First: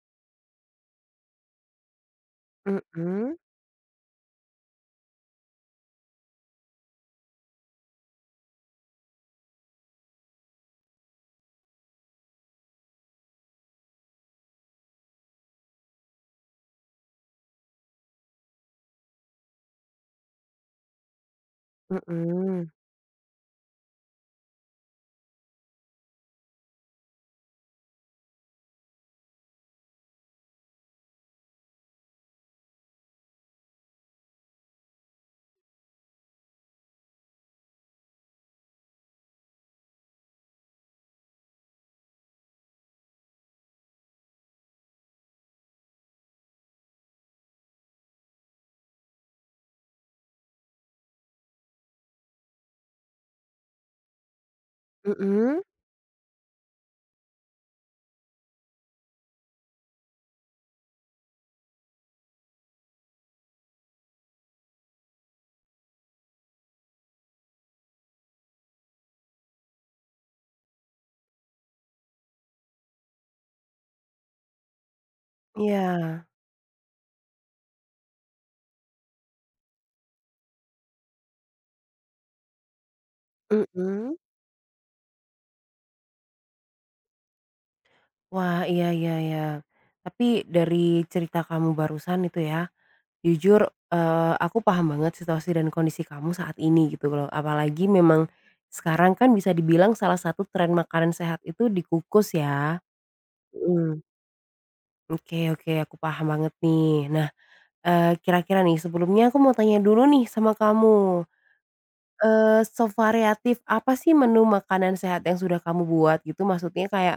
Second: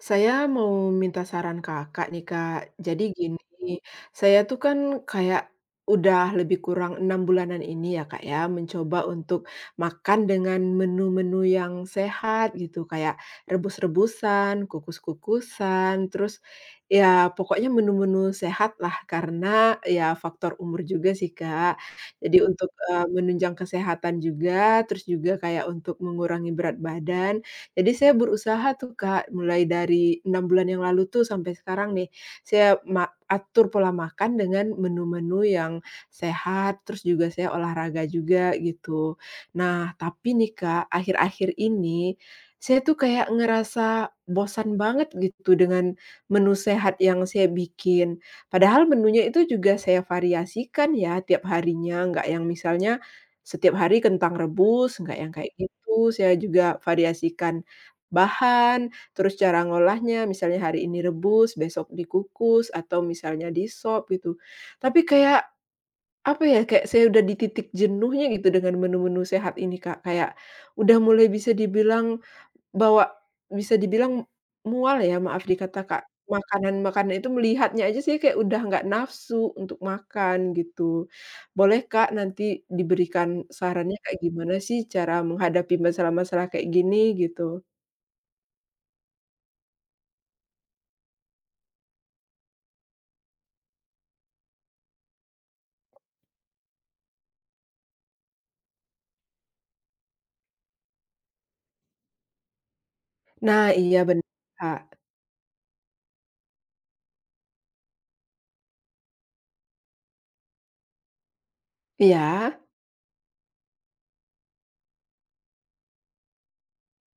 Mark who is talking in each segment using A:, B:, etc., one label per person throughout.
A: Saya mau minta saran Kakak nih, Kak. Jadi
B: Mhm.
A: gini, saya tuh kan kayak udah lebih kurang 6 bulanan ini ya, Kak, ya, mencoba untuk makan dengan menu-menu yang sehat gitu, kayak rebus-rebusan, kukus-kukusan, terus ya pokoknya menu-menu sehat lah karena ya faktor umur juga sih, Kak. Jadi untuk,
B: Mhm.
A: menunjang kesehatan juga, terus juga kayak untuk mengurangi berat badan. Jadi saya berusaha tuh, Kak, mulai dari 6 bulan yang lalu tuh sampai sekarang nih, saya atur pola makan dengan menu-menu yang sehat, terus juga saya olahraga juga gitu. Nah, tapi nih, Kak, akhir-akhir ini saya tuh kayak ngerasa bosan banget gitu dengan menu sehat yang saya bikin. Padahal menunya itu juga saya variasikan ya tiap harinya, nggak yang misalnya setiap hari kentang rebus, nggak yang kayak
B: mhm,
A: gitu, saya juga variasikan bahan, terus cara ngolahnya, misalnya hari ini rebus, besok dikukus, atau misalnya di-sop gitu. Tapi kayak, apa ya, kayak saya udah di titik jenuhnya gitu dengan menu-menu sehat ini, Kak. Kayak udah mulai bisa dibilang bawa bisa dibilang mual ya, maaf dikata, Kak.
B: iya,
A: Makanan-makanan itu melihatnya aja sih kayak udah nggak nafsu untuk makan gitu. Boleh, Kak, nanti diberikan sarannya
B: mhm.
A: kayak gimana sih cara menghadapi masalah-masalah kayak gini gitu?
B: Wah, iya, iya, iya. Tapi dari cerita kamu barusan itu ya, jujur, aku paham banget situasi dan kondisi kamu saat ini gitu loh, apalagi memang sekarang kan bisa dibilang salah satu tren makanan sehat itu dikukus ya.
A: Nah, iya
B: Mhm.
A: bener, Kak.
B: Oke, oke, aku paham banget nih. Nah, kira-kira nih sebelumnya aku mau tanya dulu nih sama kamu.
A: Iya?
B: Sevariatif apa sih menu makanan sehat yang sudah kamu buat gitu? Maksudnya kayak,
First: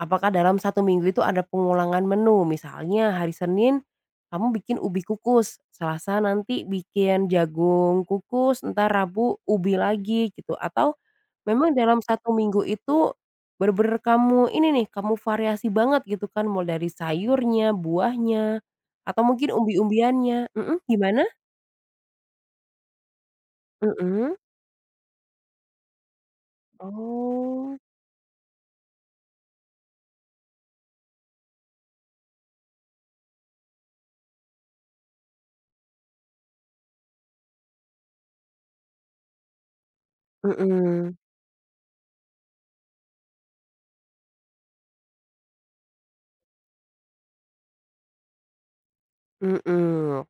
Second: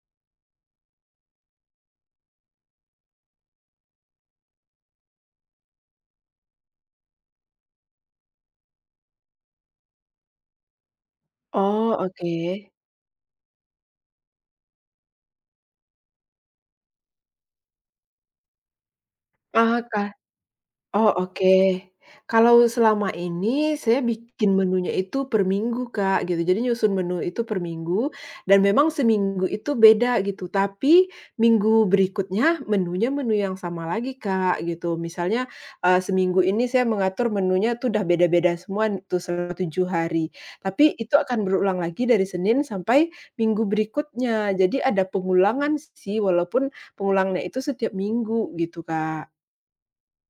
B: apakah dalam satu minggu itu ada pengulangan menu? Misalnya hari Senin, kamu bikin ubi kukus, Selasa nanti bikin jagung kukus, entar Rabu ubi lagi gitu, atau memang
A: Oh,
B: dalam satu
A: oke.
B: minggu itu bener-bener kamu ini nih, kamu variasi banget gitu kan, mulai dari sayurnya, buahnya, atau mungkin
A: Ah, ka
B: umbi-umbiannya, mhm,
A: Oh,
B: gimana?
A: oke. Kalau selama ini saya
B: Mhm.
A: bikin menunya itu per minggu, Kak, gitu. Jadi nyusun menu itu per
B: Oh,
A: minggu dan memang seminggu itu beda gitu. Tapi minggu berikutnya menunya menu yang sama lagi, Kak, gitu. Misalnya, seminggu ini saya mengatur menunya tuh udah beda-beda semua tuh selama 7 hari. Tapi itu
B: mhm.
A: akan berulang lagi dari Senin sampai minggu berikutnya. Jadi ada pengulangan sih walaupun pengulangnya itu setiap minggu gitu, Kak.
B: Mhm.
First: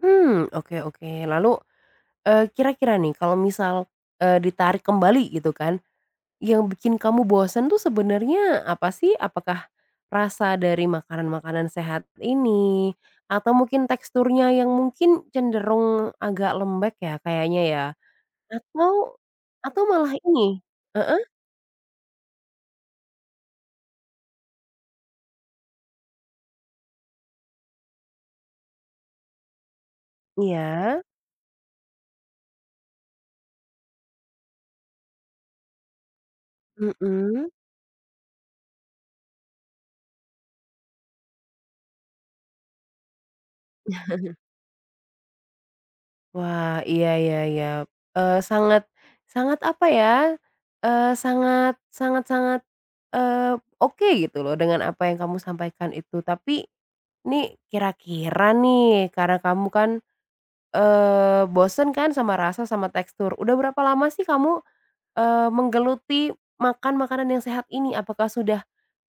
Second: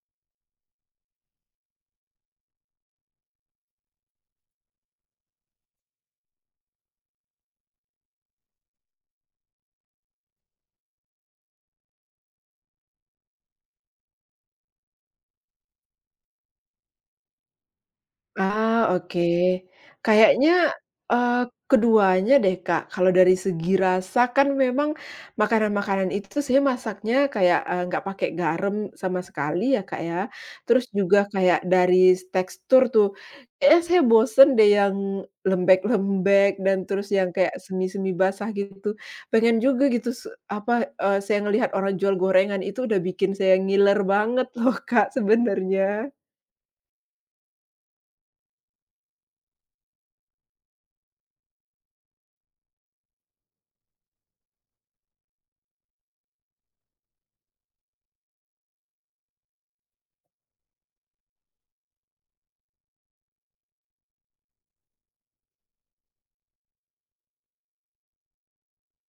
B: Hmm, oke, oke. Lalu, kira-kira nih kalau misal, ditarik kembali gitu kan, yang bikin kamu bosen tuh sebenarnya apa sih? Apakah rasa dari makanan-makanan sehat ini? Atau mungkin teksturnya yang mungkin cenderung agak lembek ya kayaknya ya?
A: Ah,
B: Atau
A: oke.
B: atau malah
A: Kayaknya,
B: ini, heeh,
A: eee, keduanya deh, Kak. Kalau dari segi rasa kan memang makanan-makanan itu sebenarnya masaknya kayak, nggak pakai garam sama sekali ya, Kak, ya. Terus
B: iya,
A: juga kayak dari tekstur tuh, kayaknya saya bosen deh yang lembek-lembek dan terus yang
B: mhm.
A: kayak semi-semi basah gitu. Pengen juga gitu saya ngelihat orang jual gorengan itu udah bikin saya ngiler banget loh, Kak, sebenarnya.
B: Wah, iya, iya, iya, sangat sangat apa ya, sangat sangat sangat, eee, oke gitu loh dengan apa yang kamu sampaikan itu. Tapi nih kira-kira nih karena kamu kan, bosen kan sama rasa sama tekstur. Udah berapa lama sih kamu, menggeluti makan makanan yang sehat ini? Apakah sudah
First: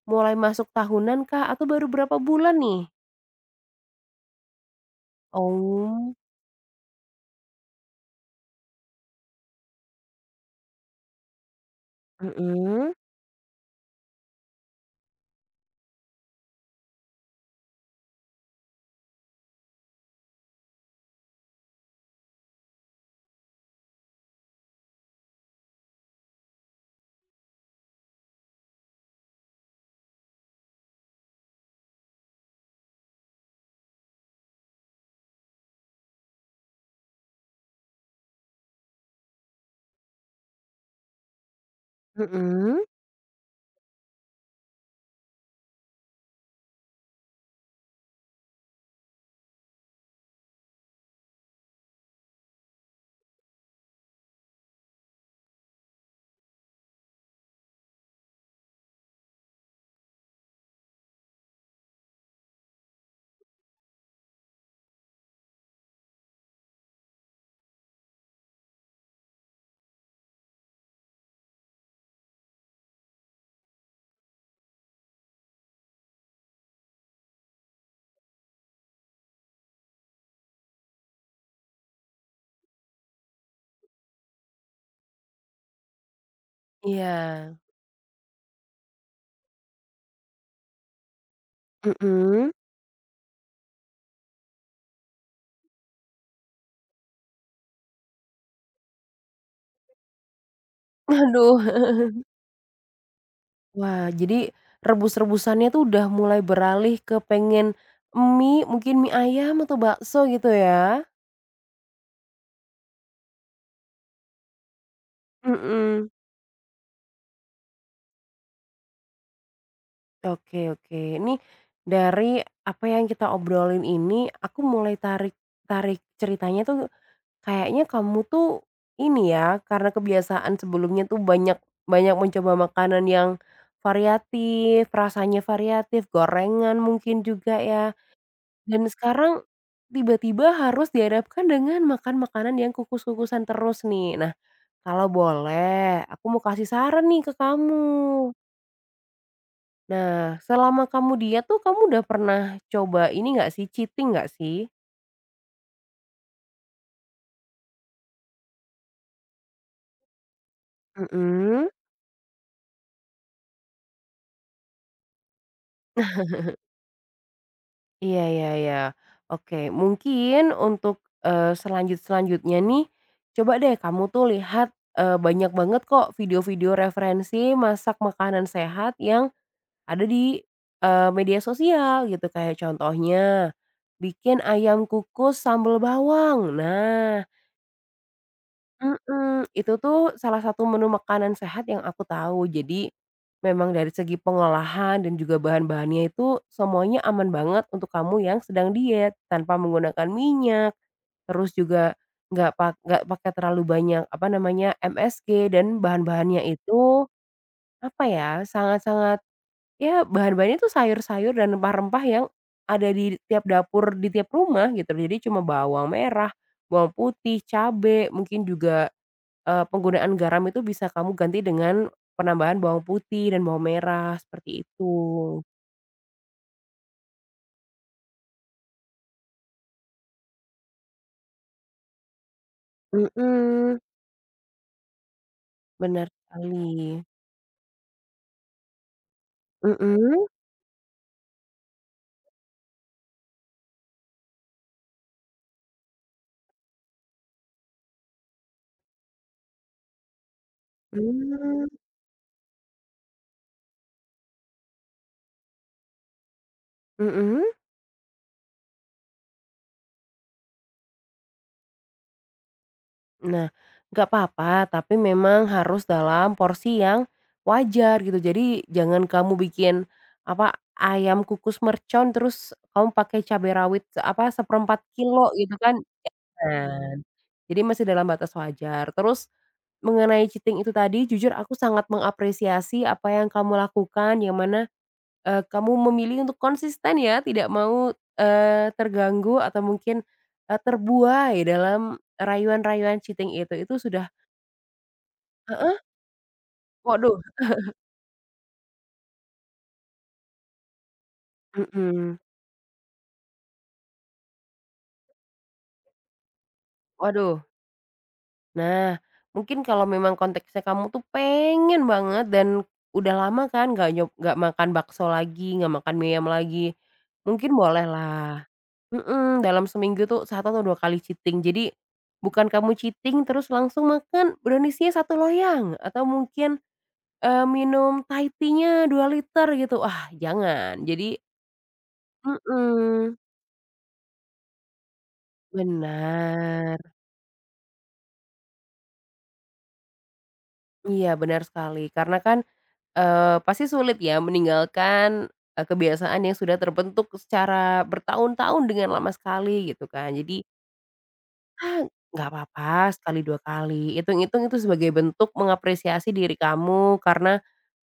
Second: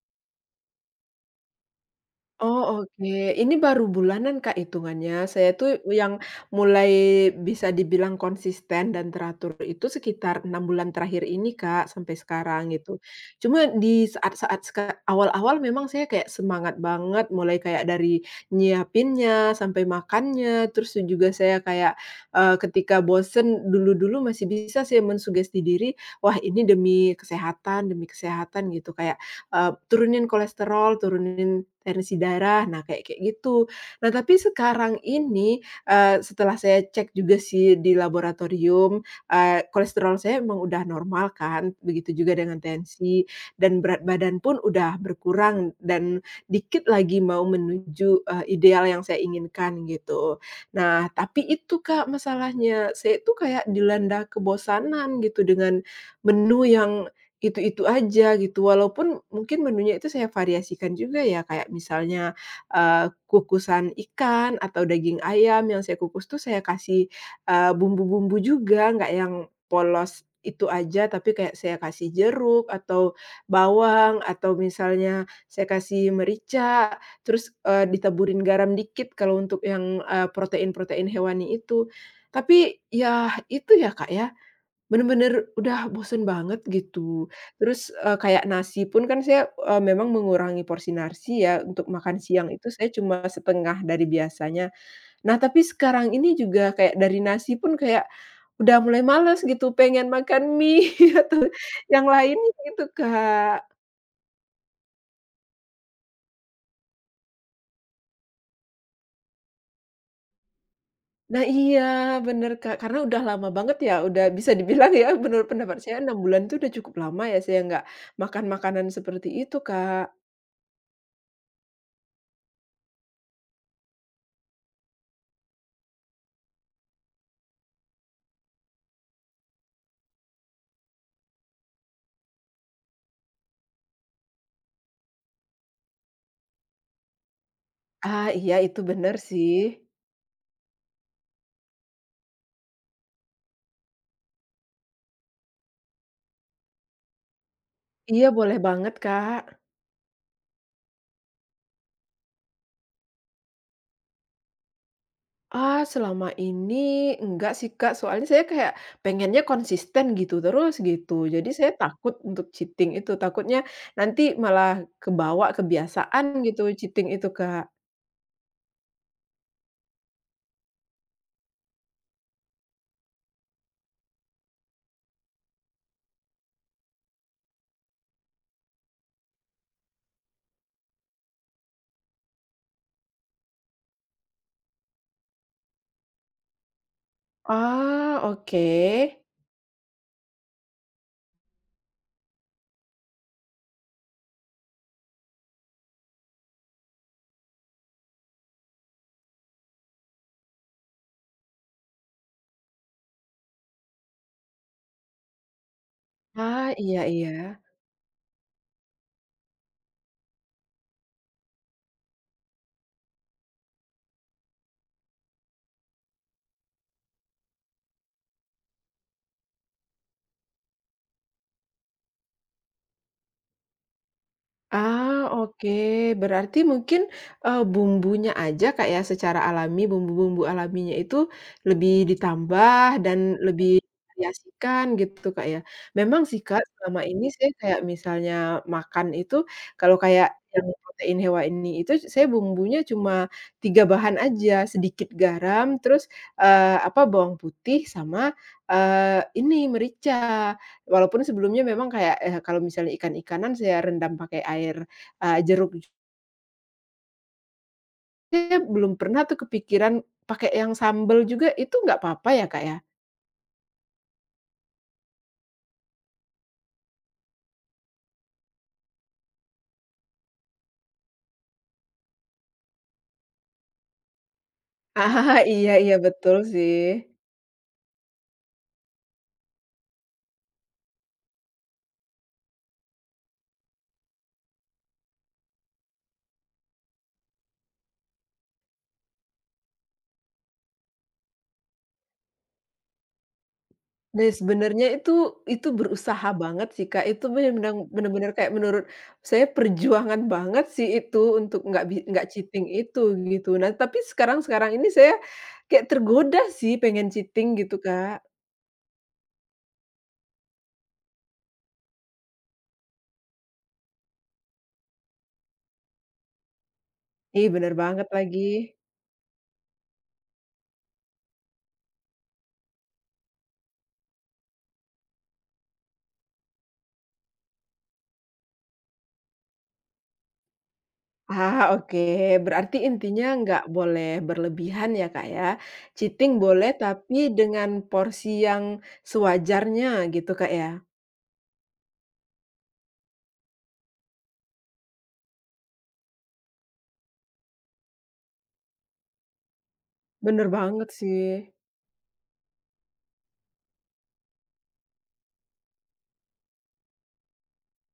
B: mulai masuk tahunan kah atau baru berapa bulan nih?
A: Oh, oke. Ini baru bulanan, Kak, hitungannya. Saya tuh
B: Oh,
A: yang mulai bisa dibilang konsisten dan teratur itu sekitar 6 bulan terakhir ini, Kak, sampai
B: mhm,
A: sekarang
B: mhm.
A: gitu. Cuma di saat-saat awal-awal memang saya kayak semangat banget, mulai kayak dari nyiapinnya, sampai makannya, terus juga saya kayak, ketika bosen dulu-dulu masih bisa saya mensugesti diri, "Wah, ini demi kesehatan," gitu. Kayak turunin kolesterol, turunin tensi darah, nah kayak kayak gitu. Nah tapi sekarang ini, setelah saya cek juga sih di laboratorium, kolesterol saya memang udah normal kan, begitu juga dengan
B: Mhm.
A: tensi dan berat badan pun udah berkurang dan dikit lagi mau menuju, ideal yang saya inginkan gitu. Nah tapi itu Kak masalahnya, saya itu kayak dilanda kebosanan gitu dengan menu yang itu-itu aja gitu, walaupun mungkin menunya itu saya variasikan juga ya, kayak misalnya, kukusan ikan atau daging ayam yang saya kukus tuh saya kasih, bumbu-bumbu juga, nggak yang polos itu aja, tapi kayak saya kasih jeruk atau bawang atau misalnya saya kasih merica, terus, ditaburin garam dikit kalau untuk yang, protein-protein hewani itu. Tapi, ya itu ya, Kak, ya, bener-bener udah bosen banget
B: Iya.
A: gitu. Terus, kayak nasi pun kan saya, memang mengurangi porsi nasi ya, untuk makan siang
B: Mhm.
A: itu saya cuma setengah dari biasanya. Nah, tapi sekarang ini juga kayak dari nasi pun kayak udah mulai males gitu, pengen makan mie atau
B: Aduh.
A: yang lainnya gitu, Kak.
B: Wah, jadi rebus-rebusannya tuh udah mulai beralih ke pengen mie, mungkin mie ayam atau bakso gitu ya?
A: Nah iya, bener, Kak, karena udah lama banget ya, udah bisa dibilang ya, menurut pendapat saya
B: Mhm.
A: 6 bulan itu udah cukup lama ya saya nggak makan makanan seperti itu, Kak.
B: Oke, oke, ini dari apa yang kita obrolin ini, aku mulai tarik tarik ceritanya tuh kayaknya kamu tuh ini ya, karena kebiasaan sebelumnya tuh banyak banyak mencoba makanan yang variatif, rasanya variatif, gorengan mungkin juga ya.
A: Ah, iya, itu
B: Dan
A: bener
B: sekarang
A: sih.
B: tiba-tiba harus dihadapkan dengan makan makanan yang kukus-kukusan terus nih. Nah, kalau boleh aku mau kasih saran nih ke
A: Iya,
B: kamu.
A: boleh banget, Kak.
B: Nah, selama kamu diet tuh kamu udah pernah coba ini nggak sih, cheating nggak sih?
A: Ah, selama ini enggak sih, Kak, soalnya saya kayak pengennya konsisten gitu terus gitu. Jadi
B: Mhm,
A: saya takut untuk cheating itu, takutnya nanti malah kebawa kebiasaan gitu cheating itu, Kak.
B: iya, iya, iya. Oke, mungkin untuk, selanjut-selanjutnya nih, coba deh kamu tuh lihat, banyak banget kok video-video referensi masak makanan sehat yang ada di, media sosial gitu kayak contohnya, bikin ayam kukus sambal bawang. Nah,
A: Ah, oke.
B: mhm, itu tuh salah satu menu makanan sehat yang aku tahu. Jadi, memang dari segi pengolahan dan juga bahan-bahannya itu semuanya aman banget untuk kamu yang sedang diet, tanpa menggunakan minyak, terus juga nggak pakai terlalu banyak, apa namanya, MSG dan bahan-bahannya
A: Ah, iya
B: itu,
A: iya.
B: apa ya, sangat-sangat. Ya, bahan-bahannya tuh sayur-sayur dan rempah-rempah yang ada di tiap dapur, di tiap rumah gitu. Jadi cuma bawang merah, bawang putih, cabe, mungkin juga, penggunaan garam itu bisa kamu ganti dengan penambahan bawang putih dan bawang merah, seperti itu.
A: Ah, oke. Berarti mungkin, bumbunya aja Kak ya, secara alami, bumbu-bumbu alaminya itu lebih ditambah dan lebih
B: Mhm.
A: variasikan gitu Kak ya.
B: Benar
A: Memang sih Kak,
B: sekali.
A: selama ini saya kayak misalnya makan itu, kalau
B: Mhm,
A: kayak yang protein hewan ini itu saya bumbunya cuma 3 bahan aja, sedikit garam, terus, apa, bawang putih sama, ini merica. Walaupun sebelumnya
B: mmm,
A: memang kayak, kalau misalnya ikan-ikanan saya rendam pakai air, jeruk
B: mhm.
A: saya belum pernah tuh kepikiran pakai yang sambel juga itu nggak apa-apa ya, Kak, ya?
B: Nah, nggak apa-apa, tapi memang harus dalam porsi yang wajar gitu. Jadi jangan kamu bikin apa ayam kukus mercon terus kamu pakai cabai rawit se apa seperempat
A: Ah,
B: kilo gitu
A: iya
B: kan.
A: iya betul sih.
B: Nah, jadi masih dalam batas wajar. Terus mengenai cheating itu tadi, jujur aku sangat mengapresiasi apa yang kamu lakukan, yang mana, kamu memilih untuk konsisten ya, tidak mau, terganggu atau mungkin, terbuai dalam rayuan-rayuan cheating itu. Itu sudah.
A: Nah, sebenarnya itu berusaha banget sih, Kak,
B: Waduh.
A: itu bener-bener kayak menurut saya perjuangan banget sih itu untuk
B: Mhm.
A: nggak cheating itu gitu. Nah, tapi sekarang-sekarang ini saya kayak tergoda sih pengen
B: Waduh.
A: cheating gitu, Kak.
B: Nah, mungkin kalau memang konteksnya kamu tuh pengen banget dan udah lama kan nggak makan bakso lagi, nggak makan mie ayam lagi,
A: Ih,
B: mungkin
A: bener banget lagi.
B: bolehlah, mhm, dalam seminggu tuh satu atau 2 kali cheating. Jadi, bukan kamu cheating terus langsung makan brownies-nya 1 loyang atau mungkin, minum Thai tea-nya 2 liter gitu, ah jangan. Jadi
A: Ah, oke. Berarti
B: mhm,
A: intinya nggak boleh berlebihan ya, Kak, ya. Cheating boleh
B: benar.
A: tapi dengan porsi yang sewajarnya gitu, Kak, ya.
B: Iya, benar sekali. Karena kan, pasti sulit ya meninggalkan, kebiasaan yang sudah terbentuk secara bertahun-tahun dengan lama sekali gitu kan. Jadi
A: Bener banget sih.
B: nggak apa-apa sekali 2 kali, hitung-hitung itu sebagai bentuk mengapresiasi diri kamu karena,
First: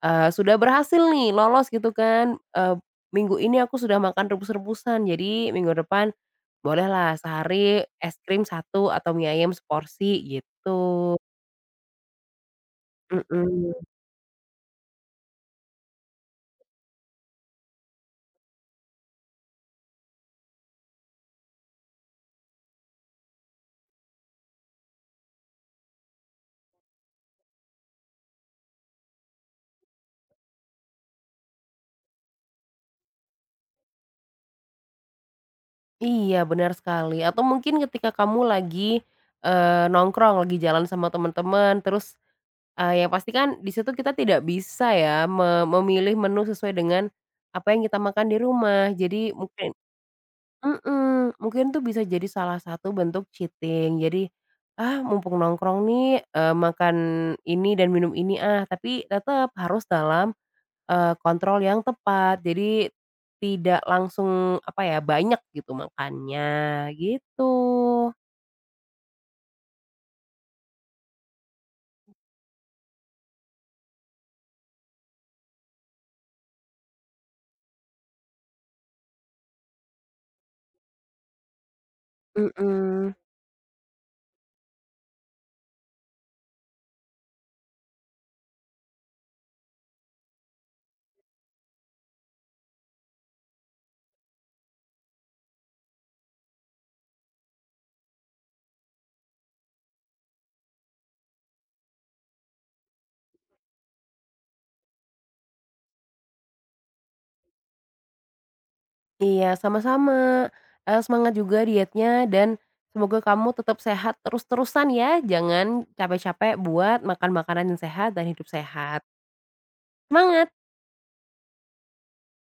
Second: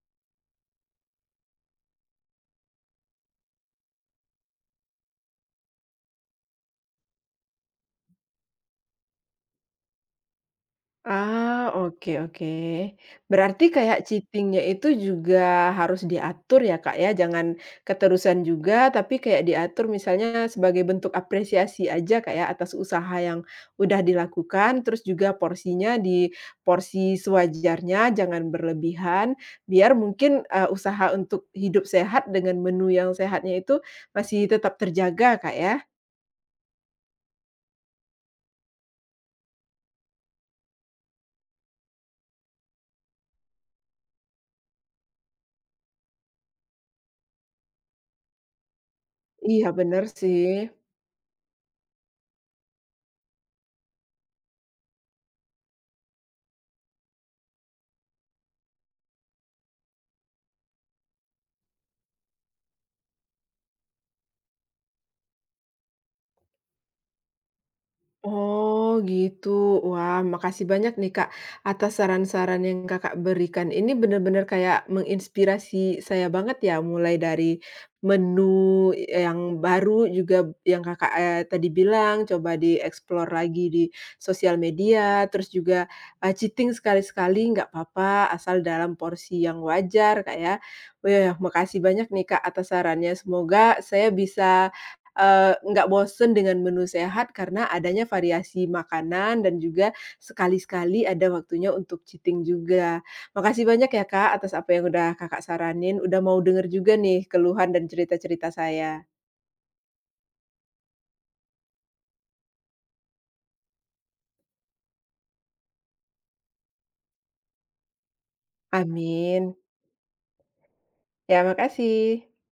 B: sudah berhasil nih lolos gitu kan, "Minggu ini aku sudah makan rebus-rebusan, jadi minggu depan bolehlah sehari es krim satu atau mie ayam seporsi," gitu.
A: Ah, oke oke. Berarti
B: Mhm.
A: kayak cheating-nya itu juga harus diatur ya, Kak, ya? Jangan keterusan juga, tapi kayak diatur misalnya sebagai bentuk apresiasi aja, Kak, ya, atas usaha yang udah dilakukan, terus juga porsinya di porsi sewajarnya, jangan berlebihan, biar mungkin, usaha untuk hidup sehat dengan menu yang sehatnya itu masih tetap terjaga, Kak, ya?
B: Iya, benar sekali. Atau mungkin ketika kamu lagi, nongkrong, lagi jalan sama teman-teman, terus, yang pasti kan di situ kita tidak bisa ya memilih menu sesuai dengan apa yang kita makan di rumah. Jadi mungkin
A: Iya, bener sih.
B: mhm, mungkin tuh bisa jadi salah satu bentuk cheating. Jadi, "Ah, mumpung nongkrong nih, makan ini dan minum ini ah." Tapi tetap harus dalam, kontrol yang tepat, jadi tidak langsung, apa ya, banyak gitu makannya, gitu.
A: Oh gitu. Wah, makasih banyak nih Kak atas saran-saran yang Kakak berikan. Ini benar-benar kayak menginspirasi saya banget ya, mulai dari menu yang baru juga yang Kakak tadi bilang coba
B: Mhm.
A: dieksplor lagi di sosial media, terus juga cheating sekali-sekali nggak apa-apa asal dalam porsi yang wajar Kak ya. Wah, makasih banyak nih Kak atas sarannya. Semoga saya bisa nggak bosen dengan menu sehat karena adanya variasi makanan dan juga sekali-sekali ada waktunya untuk cheating juga. Makasih banyak ya, Kak, atas apa yang udah Kakak saranin, udah mau denger juga nih keluhan dan cerita-cerita saya.
B: Iya, sama-sama. Semangat juga dietnya dan semoga kamu tetap sehat terus-terusan ya, jangan capek-capek buat makan makanan yang sehat dan hidup sehat.
A: Amin.
B: Semangat!
A: Ya, makasih.